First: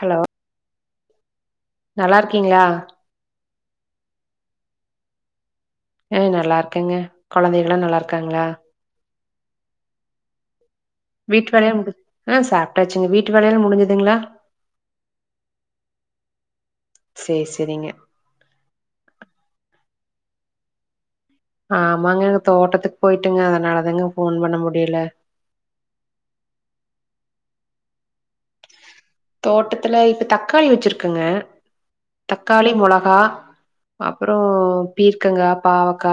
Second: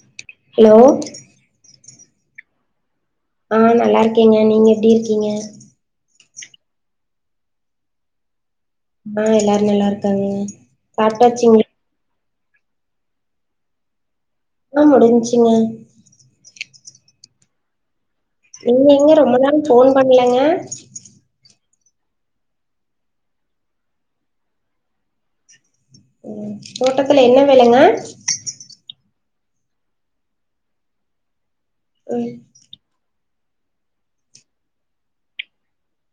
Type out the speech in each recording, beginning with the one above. hello hello நல்லா இருக்கீங்ளா ஆ நல்லா இருக்கேங்க நீங்க எப்டி இருக்கீங்க அ நல்லா இருக்கங்க கொழந்தைகலா நல்லா இருக்காங்ளா ஆ எல்லாரு நல்லா இருக்காங்கங்க வீட்டு வேலையா முடிச் ஆ சாப்ட்டாச்சுங்க வீட்டு வேலையலா முடிஞ்சுதுங்ளா ஆ முடிஞ்ச்சீங்க சேரி சேரிங்க நீங்க எங்க ரொம்ப நாள் ஃபோன் பண்லங்க ஆமாங்க எங்க தோட்டத்துக்கு போய்ட்டுங்க அதனாலதாங்க ஃபோன் பண்ண முடியல ம் தோட்டத்துல என்ன வேலங்க தோட்டத்துல இப்ப தக்காளி வச்சிருக்குங்க ம் தக்காளி மொளகா அப்பறோ பீர்க்கங்கா பாவக்கா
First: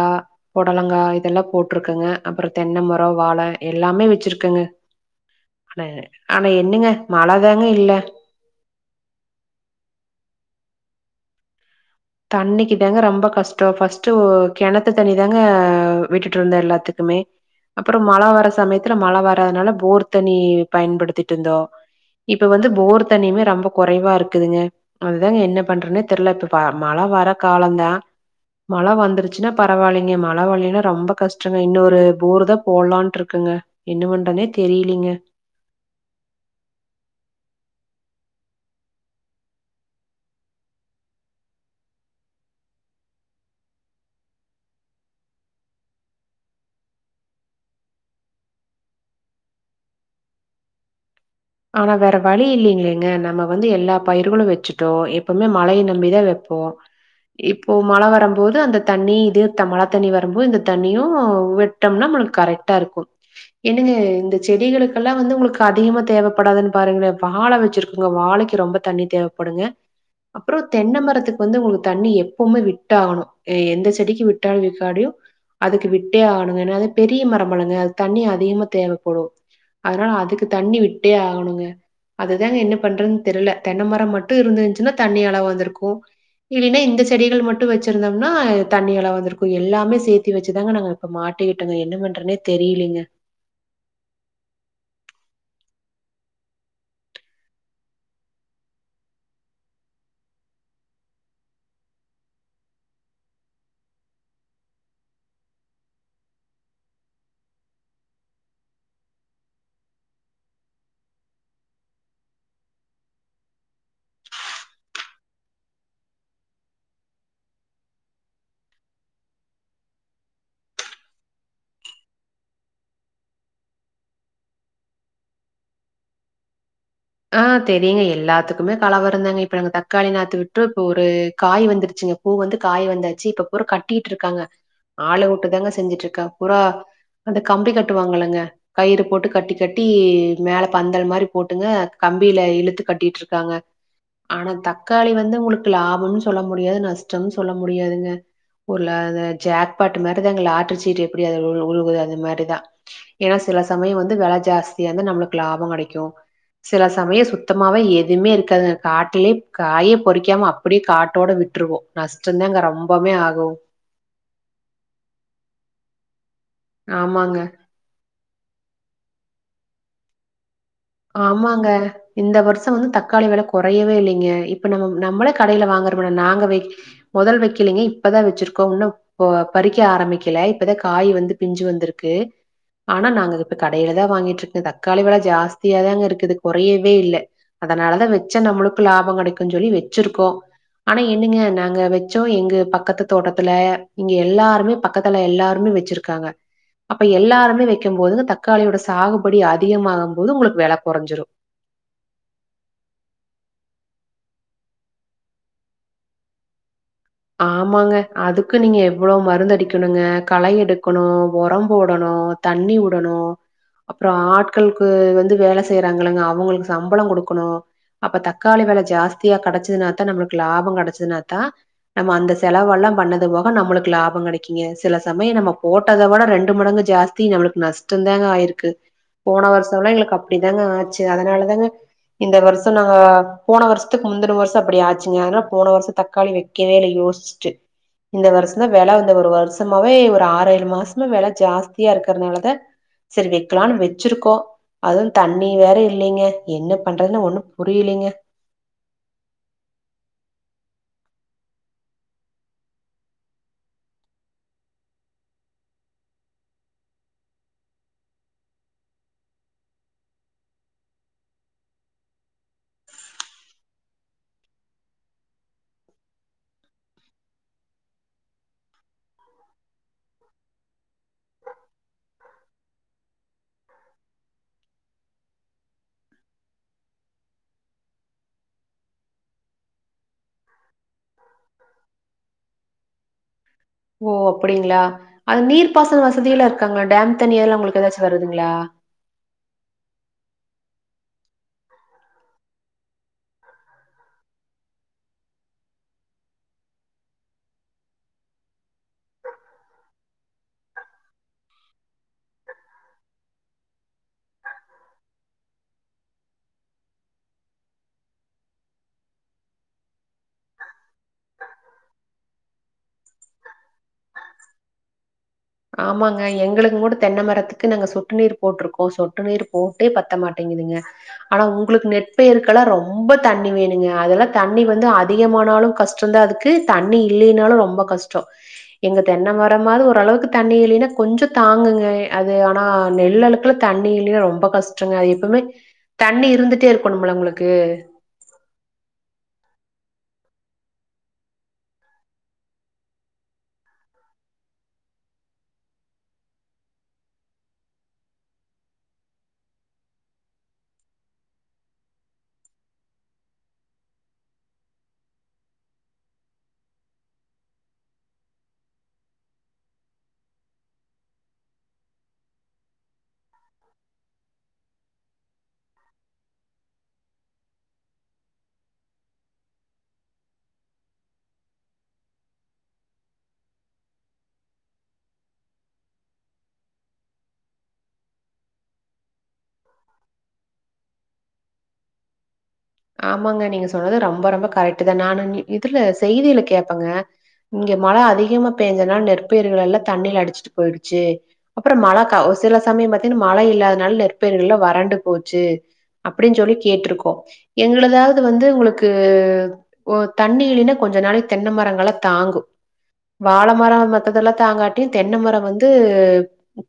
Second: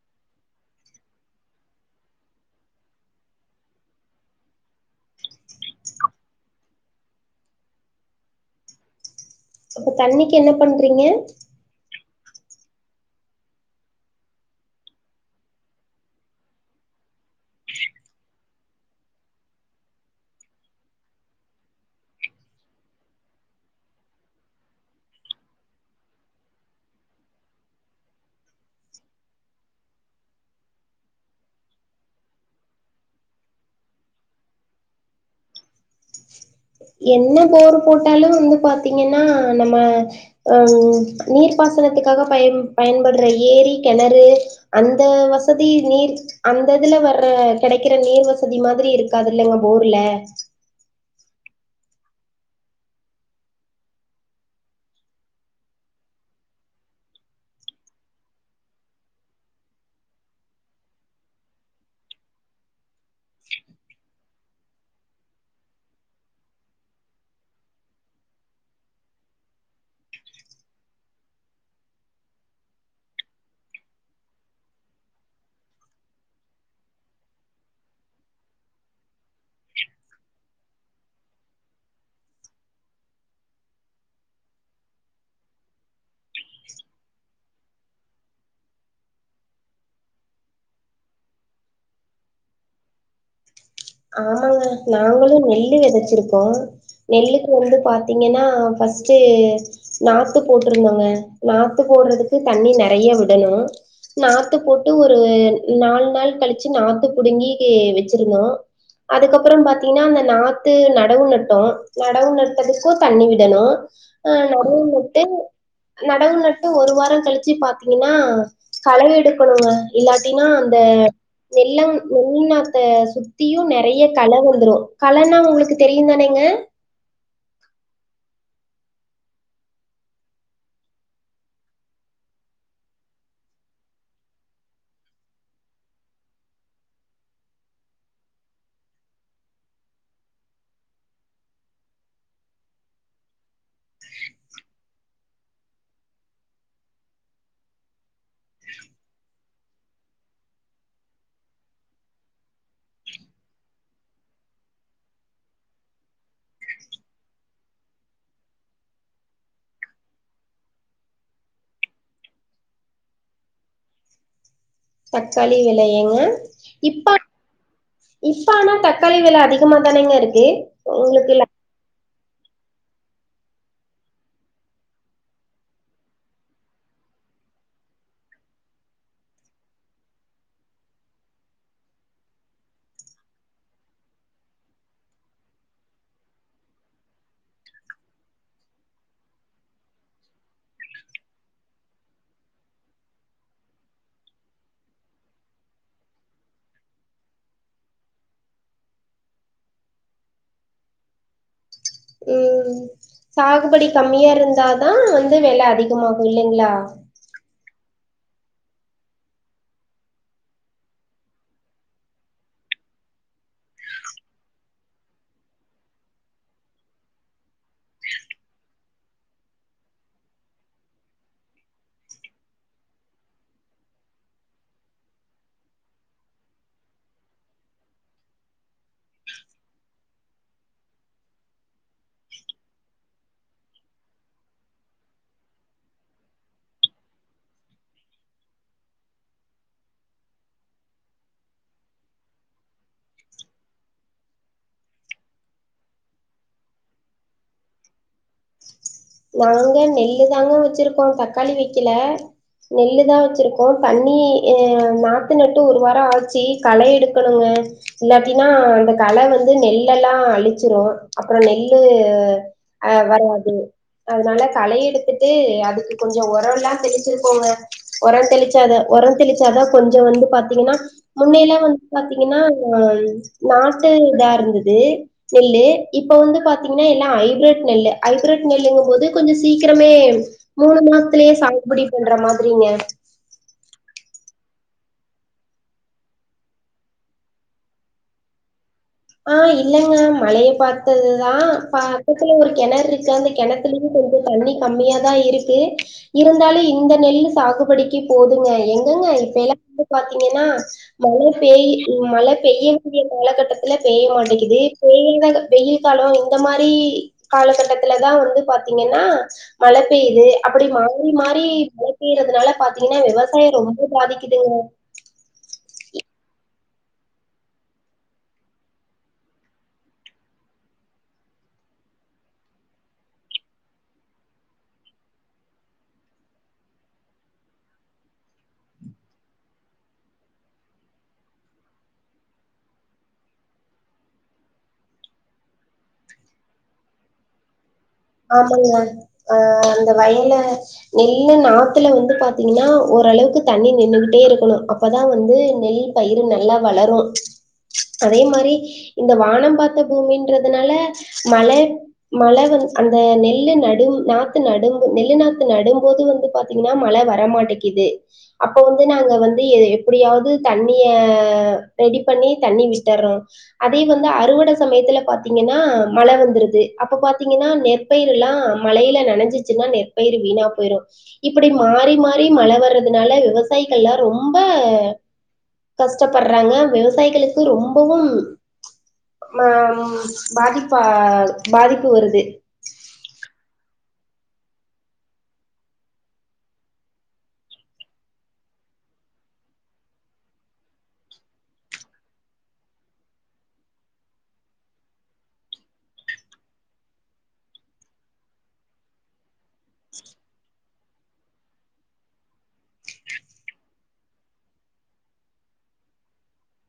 பொடலங்காய் இதெல்லா போட்டிருக்குங்க அப்பறோ தென்ன மரோ வாழ எல்லாமே வச்சிருக்கங்க ஆன ஆனா என்னங்க மழதாங்க இல்ல அப்ப தண்ணிக்கு என்ன பண்றீங்க தண்ணிக்கு தாங்க ரொம்ப கஷ்டோ ஃபர்ஸ்ட்ட் கெணத்து தண்ணி தாங்க விட்டுட்டு இருந்தே எல்லாத்துக்குமே அப்பறோ மழ வர சமயத்துல மழ வர்துனால போர் தண்ணி பயன்படுத்திட்டு இருந்தோ இப்ப வந்து போர் தண்ணியுமே ரொம்ப குறைவா இருக்குதுங்க அதுதாங்க என்ன பண்றேனே தெர்லா இப்ப பா மழ வர காலோதா மழ வந்துருச்சுன்னா பரவால்லைங்க மழ வல்லின்னா ரொம்ப கஷ்டங்க இன்னொரு போரு தா போடலான்ட்டு இருக்குங்க என்ன பண்றனே தெரியிலிங்க என்ன போர் போட்டாலு வந்து பாாரத்தீங்கன்னா நம்ம ம் நீர்ப்பாசனத்துக்காக பயன் பயன்படுற ஏரி கெணறு அந்த வசதி நீர் அந்த இதுல வர்ற கெடைக்கிற நீர் வசதி மாதிரி இருக்காது இல்லைங்க போர்ல ஆனா வேற வழி இல்லலைங்கங்க நம்ம வந்து எல்லா பயிர்களு வச்சுட்டோ எப்பவுமே மழய நம்பிதா வைப்போ இப்போ மழ வரபோது அந்த தண்ணி இது மழ தண்ணி வருபோது இந்த தண்ணியு வி ட்டோம்னா நம்மளுக்கு கரெகா இருக்கு என்னங்க இந்த செடிகளுகெல்லா வந்து உங்களுக்கு அதிகமா தேவ ப்படாதுன்னு பாருங்களே வாழ வச்சிருக்கோங்க வாழைக்கு ரொம்ப தண்ணி தேவப்படுங்க அப்றோ தென்ன மரத்துக்கு வந்து உங்களுக்கு தண்ணி எப்பவுமே விட்டாகணு எந்த செடிக்கு விட்டாலு விக்காடியு அதுக்கு விட்டே ஆகணுங்க ஏன்னா பெரிய மரோ இல்லங்க அது தண்ணி அதிகமா தேவப்படு அதனால அதுக்கு தண்ணி விட்டே ஆகணுங்க அதுதாங்க என்ன பண்றதுன்னு தெர்ல தென்ன மரோ மட்டு இருந்துச்சுன்னா தண்ணி அளவு வந்திருக்கு இல்ன்னா இந்த செடிகள் மட்டு வச்சிருந்தோம்னா தண்ணி அள வந்திருக்கு எல்லாமே சேத்தி வச்சுதாங்க நாங்க இப்ப மாட்டிக்கிட்டோங்க என்ன பண்றனே தெரியிலீங்க ஆமாங்க நாங்களு நெல்லு விதச்சிருக்கோ நெல்லுக்கு வந்து பாத்தீங்கன்னா ஃபர்ஸ்ட்டு நாத்து போட்டிருந்தோங்க நாத்து போட்றதுக்கு தண்ணி நெறைய விடணு நாத்து போட்டு ஒரு நாலு நாள் கழிச்சு நாத்து புடுங்கி வச்சிருந்தோ அதுக்கப்பறோ பாத்தீங்கன்னா அந்த நாத்து நடவு நட்டோ நடவு நட்டதுக்கு தண்ணி விடணு அ நடவு நட்டு நடவு நட்டு ஒரு வாரோ கழிச்சு பாத்தீங்கன்னா களஎடுக்கணுங்க இல்லாட்டினா அந்த நெல்லங் நெல்ல நாத்த சுத் தியு நெறைய கல வந்துடு கலன்னா உங்களுக்கு தெரியு தானங்க ஆ தெரியங்க எல்லாத்துக்குமே கல வருந்தாங்க இப்ப நாங்க தக்காளி நாத்து விட்டு இப்ப ஒரு காய் வந்துருச்சுங்க பூ வந்து காய் வந்தாச்சு இப்ப புரா கட்டிட்டு இருக்காங்க ஆள விட்டு தாங்க செஞ்சுட்டு இருக்கா புரா அந்த கம்பி கட்டுவாங்கல்லாங்க கயிறு போட்டு கட்டி கட்டி மேல பந்தல் மாரி போட்டுங்க கம்பியில இழுத்து கட்டிட்டு இருக்காங்க ஆனா தக்காளி வந்து உங்களுக்கு லாபோனு சொல்ல முடியாது நஷ்டோனு சொல்ல முடியாதுங்க உருல அத ஜாக்பட்டு மாரிதாங்க லாட்டரி சீட்டு எப்டி அது உ உழுகுது அந்த மாரிதா ஏன்னா சில சமயோ வந்து வில ஜாஸ்தியா இருந்த நம்மளுக்கு லாபோ கெடைக்கு சில சமயோ சுத்தமாவே எதுவுமே இருக்காது காட்டுலயே காய பொறிக்காம அப்டியே காட்டோட விட்டுருவோ நஷ்டோதாங்க ரொம்பமே ஆகு தக்காளி விலையேங்க ஆமாங்க இஸ் ஆனா தக்காளி வில அதிகமா தானேங்க இருக்கு உங்களுக்கு ல ஆமாங்க இந்த வர்ஷோ வந்து தக்காளி வில குறையவே இல்லைங்க இப்ப நம்ம நம்மளே கடையில் வாங்கிறோம்னா நாங்க வைக் முதல் வைக்கலீங்க இப்பதா வச்சிருக்கோ இன்னு இப்போ பறிக்க ஆரம்பிக்கல இப்பதா காய் வந்து பிஞ்சு வந்துருக்கு ஆனா நாங்க இப்ப கடையில தா வாங்கிட்டுக்கு தக்காளி வேல ஜாஸ்தியாதாங்க இருக்குது குறையவே இல்ல அதனாலதா வச்சா நம்மளுக்கு லாபம் கெடைக்குன்னு சொல்லி வச்சிருக்கோ ஆனா என்னங்க நாங்க வச்சோ எங்க பக்கத்து தோட்டத்துல இங்க எல்லாருமே பக்கத்துல எல்லாருமே வச்சிருக் காங்க அப்ப எல்லாருமே வைக்கும்போது தக்காளியோட சாகுபடி அதிகமாககு போது உங்களுக்கு வேல கொறஞ்சுரு ம் சாகுபடி கம்மியா இருந்தாதா வந்து வெல அதிகமாகு இல்லைங்ளா ஆமாங்க அதுக்கு நீங்க எவ்ளோ மருந்தடிக்கணுங்க களை எடுக்கணு உரம் போடணு தண்ணி உடணு அப்பற ஆட்களுக்கு வந்து வேல செய்யறாங்களங்க அவுங்களுக்கு சம்பளம் குடுக்கணு அப்ப தக்காளி வெல ஜாஸ்தியா கெடச்சதுனாத்தா நம்மளுக்கு லாபம் கெடச்சதுனாத்தா நம்ம அந்த செலவெல்லா பண்ணது போக நம்மளுக்கு லாபம் கெடைக்கிங்க சில சமயம் நம்ம போட்டத விட ரெண்டு மடங்கு ஜாஸ் த்தி நம்மளுக்கு நஷ்டந்தாங்க ஆயிருக்கு போன வர்ஷம்ல்லா எங்களுக்கு அப்டி தாங்க ஆச்சு அதனால தாங்க இந்த வர்ஷோ நாங்க போன வர்ஷத்துக்கு முந்தின வர்ஷ அப்டி ஆச்சுங்க அதனால போன வர்ஷ தக்காளி வக் கவே இல்ல யோஸ்ட்டு இந்த வர்ஷ்ந்தா வில வந்த ஒரு வருஷமாவே ஒரு ஆற ஏழு மாசமா வில ஜாஸ்தியா இருக்கிறதுனாலதான் செரி வைக்கலானு வச்சிருக்கோ அதுவு தண்ணி வேற இல்லைங்க என்ன பண்றதுன்னு ஒண்ணு புரியலைங்க நாங்க நெல்லு தாங்க வச்சிருக்கோ தக்காளி வைக்கல நெல்லு தா வச்சுருக்கோ தண்ணி எ நாத்து நட்டு ஒரு வார ஆச்சு களை எடுக்கணுங்க இல்லாட்டீனா அந்த கள வந்து நெல்லல்லா அழிச்சிரு அப்பற நெல்லு அ வராது அதனால களை எடுத்துட்டு அதுக்கு கொஞ்ச உரல்லா தெளிச்சிருக்கோங்க உர தெளிச்சாது உரந் தெளிச்சாதா கொஞ்ச வந்து பாத்தீங்கன்னா முன்னையெல்லா வந்து பாத்தீங்கன்னா ஆ நாத்து இதா இருந்தது நெல்லு இப்ப வந்து பாத்தீங்கன்னா எல்லா ஹைபிரட் நெல்லு ஐபெரட் நெல்லுங்கும் போது கொஞ்ச சீக்கிரமே மூணு மாசத்துலேயே சாகுபடி பண்ற மாதிரிங்க ஓ அப்டிங்களா அது நீர்ப்பாசன வசதில்லா இருக்காங்ளா டேம் தண்ணி எதுல்லா உங்களுக்கு ஏதாச்சு வருதுங்ளா ஆ இல்லங்க மழைய பாத்ததுதா ப பக்கத்துல ஒரு கெணறு இருக்கு அந்த கெணத் துலையு கொஞ்ச தண்ணி கம்மியாதா இருக்கு இருந்தாலு இந்த நெல்லு சாகுபடிக்கி போதுங்க எங்கங்க இப்பெல்லா வந்து பாத்தீங்கன்னா மழை பேய் மழை பெய்ய வேண்டிய காலகட்டத் துல பேய மாட்டேக்கிது பேய்றத வெயில் காலோ இந்த மாரி காலகட்டத்துல தா வந்து பாத்தீங்கன்னா மழ பெய்யுது அப் டி மாரி மாரி மழ பெய்யறதுனால பாத்தீங்கன்னா விவசாய ரொம்ப பாதிக்குதுங்க ஆமாங்க எங்களுக்கு கூட தென்ன மரத்துக்கு நாங்க சொட்டு நீீர் போட்டிருக்கோ சொட்டு நீர் போட்டே பத்த மாட்டேங்குதுங்க ஆனா உங்களுக்கு நெற்பயிர்க்கல்லா ரொம்ப தண்ணி வேணுங்க அதெல்லா தண்ணி வந்து அதிகமானாலு கஷ் டோந்த அதுக்கு தண்ணி இல்லைனாலு ரொம்ப கஷ்டோ எங்க தென்ன மரமாது ஒரளவுக் தண்ணி இல்லைன்னா கொஞ்ச தாங்குங்க அது ஆனா நெல் அழுக்குல தண்ணி இல்லைனா ரொம்ப கஷ்டங்க அது எப்பமே தண்ணி இருந்துட்டே இருக்கணும்ல உங்களுக்கு ஆமங்க ஆ அந்த வயல நெல்லு நாத்துல வந்து பாத்தீங்கனா ஒரளவுக்கு தண்ணி நின்னுக்கிட்டே இருக்கணு அப்பதா வந்து நெல் பயிரு நல்லா வளரு அதே மாரி இந்த வானம் பாத்த பூமின்றதுனால மழை மழ வருது அந்த நெல்லு நடு நாத்து நடுங்கு நெல்லு நாத்து நடும்போது வந்து பாத்தீங்கனா மழ வரமாட்டிக்குது அப்ப வந்து நாங்க வந்து ஏ எப்டியாவ்து தண்ணிய ரெடி பண்ணி தண்ணி விட்டர்றோ அதே வந்து அறுவட சமயத்துல பாத்தீங்கனா மழ வந்துருது அப்ப பாத்தீங்கனா நெற்பயிருலா மழையில நனஞ்சுச்சுனா நெற்பயிரு வீணா போயிரு இப்டி மாறி மாறி மழ வர்றதுனால விவசாயிகள்லா ரொம்ப கஷ்டப்பட்றாங்க விவசாயிகளுக்கு ரொம்பவும் மாம் பாதிப்பா பாதிப்பு வருது ஆமாங்க நீங்க சொன்னது ரொம்ப ரொம்ப கரெக்ட்டு தா நானு நீ இதுல செய்தில கேப்பங்க இங்க மழ அதிகமா பேஞ்சனால நெற்பயிர்கள் எல்லா தண்ணில அடிச்சிட்டு போயிடுச்சு அப்பற மழக்கா சில சமயம் பாத்தீனா மழ இல்லாதனால நெற்பயிர்கள்ல வறண்டு போச்சு அப்டின் சொல்லி கேட்ருக்கோ எங்களதாவ்து வந்து உங்களுக்கு ஓ தண்ணி இல்லைனா கொஞ்ச நாளைக்கு தென்ன மரங்களா தாங்கு வாழ மர மத்ததெல்லா தாங்காட்டியு தென்ன மர வந்து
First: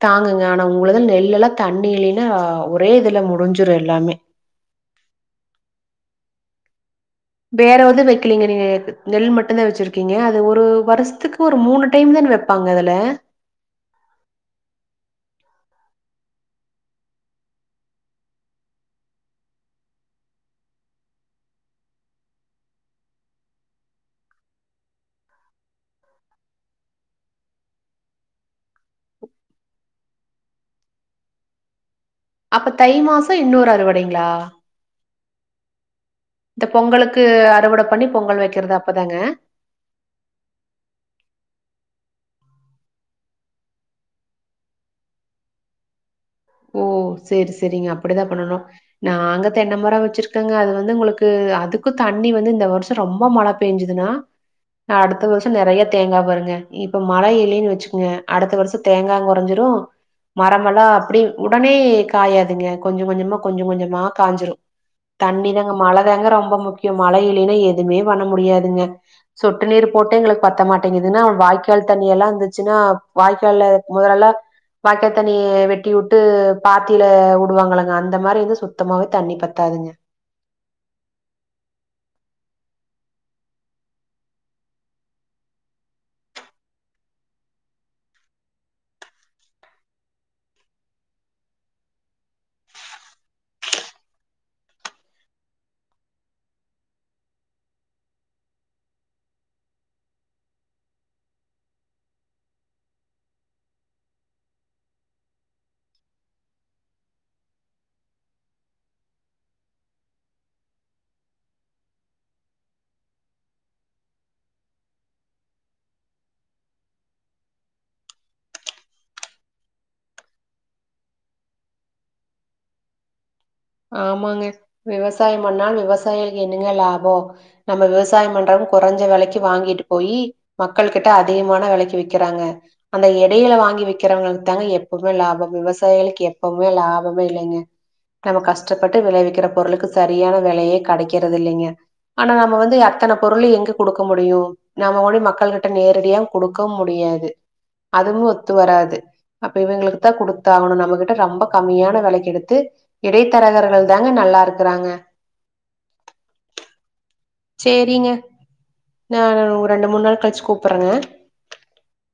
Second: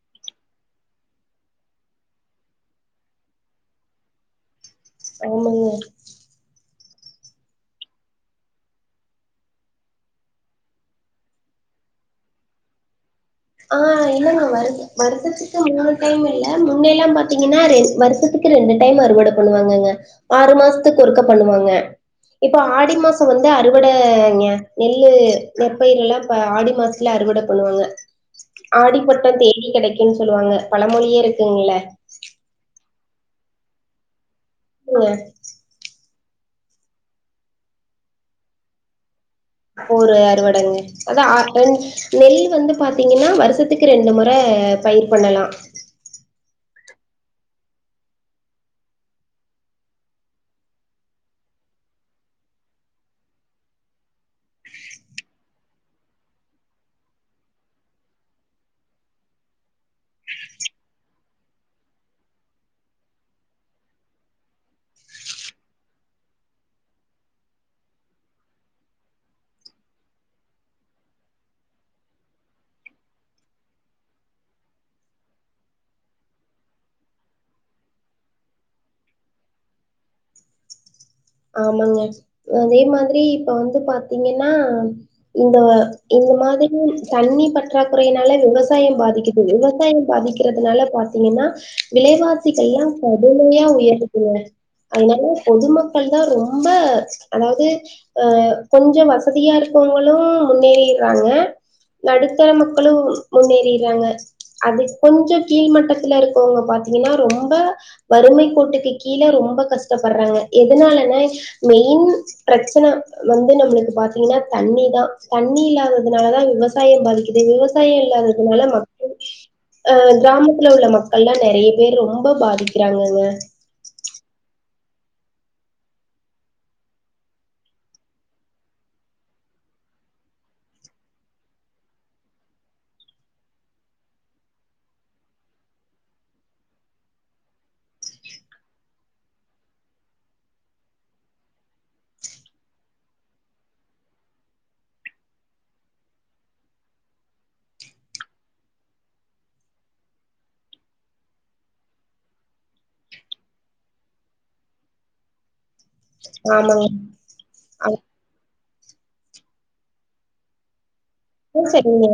தாங்குங்க ஆனா உங்களுது நெல்லுலா தண்ணி இல்லைனா ஒரே இதுல முடிஞ்சிரு எல்லாமே ஆமாங்க வேறவெது வெக்கலைங்க நீங்க நெல் மட்டுந்தா வச்சிருக்கீங்க அது ஒரு வருஷத்துக்கு ஒரு மூணு டைம் தான வெப் ப்பாங்க அதுல ஆ இல்லங்க வருச வரசத்துக்கு மூணு டைம் இல்ல முன்னைலா பாத்தீங்கனா ரெ வருசத்துக்கு ரெண்டு டைம் அறுவட பண்ணுவாங்கங்க ஆறு மாசத்துக்கு ஒருக்கா பண்ணுவாங்க இப்ப ஆடி மாச வந்து அறுவடங்கெ நெல்லு நெற்பயிர்லா இப்ப ஆடி மாச த்துல அறுவட பண்ணுவாங்க ஆடிப்பட்ட தேடி கெடைக்குன் சொல்லுவாங்க பழமொழியே இருக்குங்ள அப்ப தை மாச இன்னொரு அறுவடைங்ளா இங்க இந்த பொங்கலுக்கு அறுவட பண்ணி பொங்கல் வெக்கிறது அப்பதாங்க போரு அறுவடைங்க அதா கொஞ் நெல் வந்து பாத்தீங்கனா வரசத்துக்கு ரெண்டு முற பயிர் பண்ணலா ஓ சேரி சேரிங்க அப்டிதா பண்ணணு நாங்க தென்ன மர வெச்சிருக்கங்க அது வந்து உங்களுக்கு அதுக்கு தண்ணி வந்து இந்த வருஷ ரொம்ப மழ பேஞ்சதுனா அடுத்த வருஷ நெறையா தேங்கா வருங்க இப்ப மழ இல்லைன் வச்சுக்குங்க அடுத்த வருஷ தேங்காயு கொறைஞ்சிரு மரமெல்லா அப்டி உடனே காயாதுங்க கொஞ்ச கொஞ்சமா கொஞ்ச கொஞ்சமா காஞ்சிரு தண்ணி தாங்க மழதாங்க ரொம்ப முக்கிய மழ இல்லைனா எதுமே பண்ண முடியாதுங்க சொட்டு நீர் போட்டே எங்களுக்கு பத்த மாட்டிங்குதுனா வாய்க்கால் தண்ணியெல்லா இருந்துச்சுனா வாய்க்கால்ல மொதலெல்லா வாய்க்காத்தண்ணிய வெட்டியுட் டு பாத்தில வுடுவாங்களங்க அந்த மாரி வந்து சுத்தமாவே தண்ணி பத்தாதுங்க ஆமாங்க அதே மாதிரி இப்ப வந்து பாத்தீங்கனனா இந்த இந்த மாதிரியு தண்ணி பற்றாக்குறையினால விவசாயம் பாதிக்கு இந்த விவசாயம் பாதிக்கிறதுனால பாத்தீங்கனா விலைவாசிகல்லா கடுமையா உயரத்துள்ள அதனால பொதுமக் கள் தா ரொம்ப அதாவது ஆ கொஞ்சோ வசதியா இருக்கவங்களு முன்னேறிடுறாங்க நடுத்தர மக்களு முன்னேறிறாங்க அதுக் கொஞ்சோ கீழ் மட்டத்துல இருக்கவங்க பாத்தீங்கன்னா ரொம்ப வறுமை கோட்டுக்கு கீழ ரொம்ப கஷ்டப்படுறாங்க எதுனாலன மெயின் பிரச்சன வந்து நம்மளுக்கு பாத்தீங்கன்னா தண்ணி தா தண்ணி இல்லாததுனால தா விவசாயம் பாதிக்குது விவ சாயம் இல்லாததுனால மக்கள் அ கிராமத்துல உள்ள மக்கள்ல்லா நெறைய பேர் ரொம்ப பாதிக்கிறாங்கங்க ஆமாங்க விவசாயம் பண்ணா விவசாயிகளுக்கு என்னங்க லாபோ நம்ம விவசாயம் பண்றவங்க கொறஞ்ச வெலைக்கு வாங்கிட்டு போயி மக்கள்கிட்ட அதிகமான வெலைக்கு விக்கிறாங்க அந்த எடையில வாங்கி வக்கிறவங்களுக்கு தாங்க எப்பவுமே லாபம் விவசாயிகளுக்கு எப்பவுமே லாபமே இல்லைங்க நம்ம கஷ்டப்பட்டு விளைவிக்கிற பொருளுக்கு சரியான விலையே கிடைக்கிறது இல்லைங்க ஆனா நம்ம வந்து அத்தன பொருளையு எங்க கொடுக்க முடியும் நம்ம கொண்டி மக்கள்கிட்ட நேரடியா கொடுக்கவு முடியாது அதுவும் ஒத்து வராது அப்ப இவங்களுக்கு குடுத்தாகணும் நம்மகிட்ட ரொம்ப கம்மியான வெலைக்கு எடுத்து இடைத்தரகர்கள் தாங்க நல்லாருக்குறாங்க ஆமாங்க செரிங்க நா ஒ ரெண்டு மூணு நாள் கழிச்சு கூப்பற்றங்க ஆ செரிங்க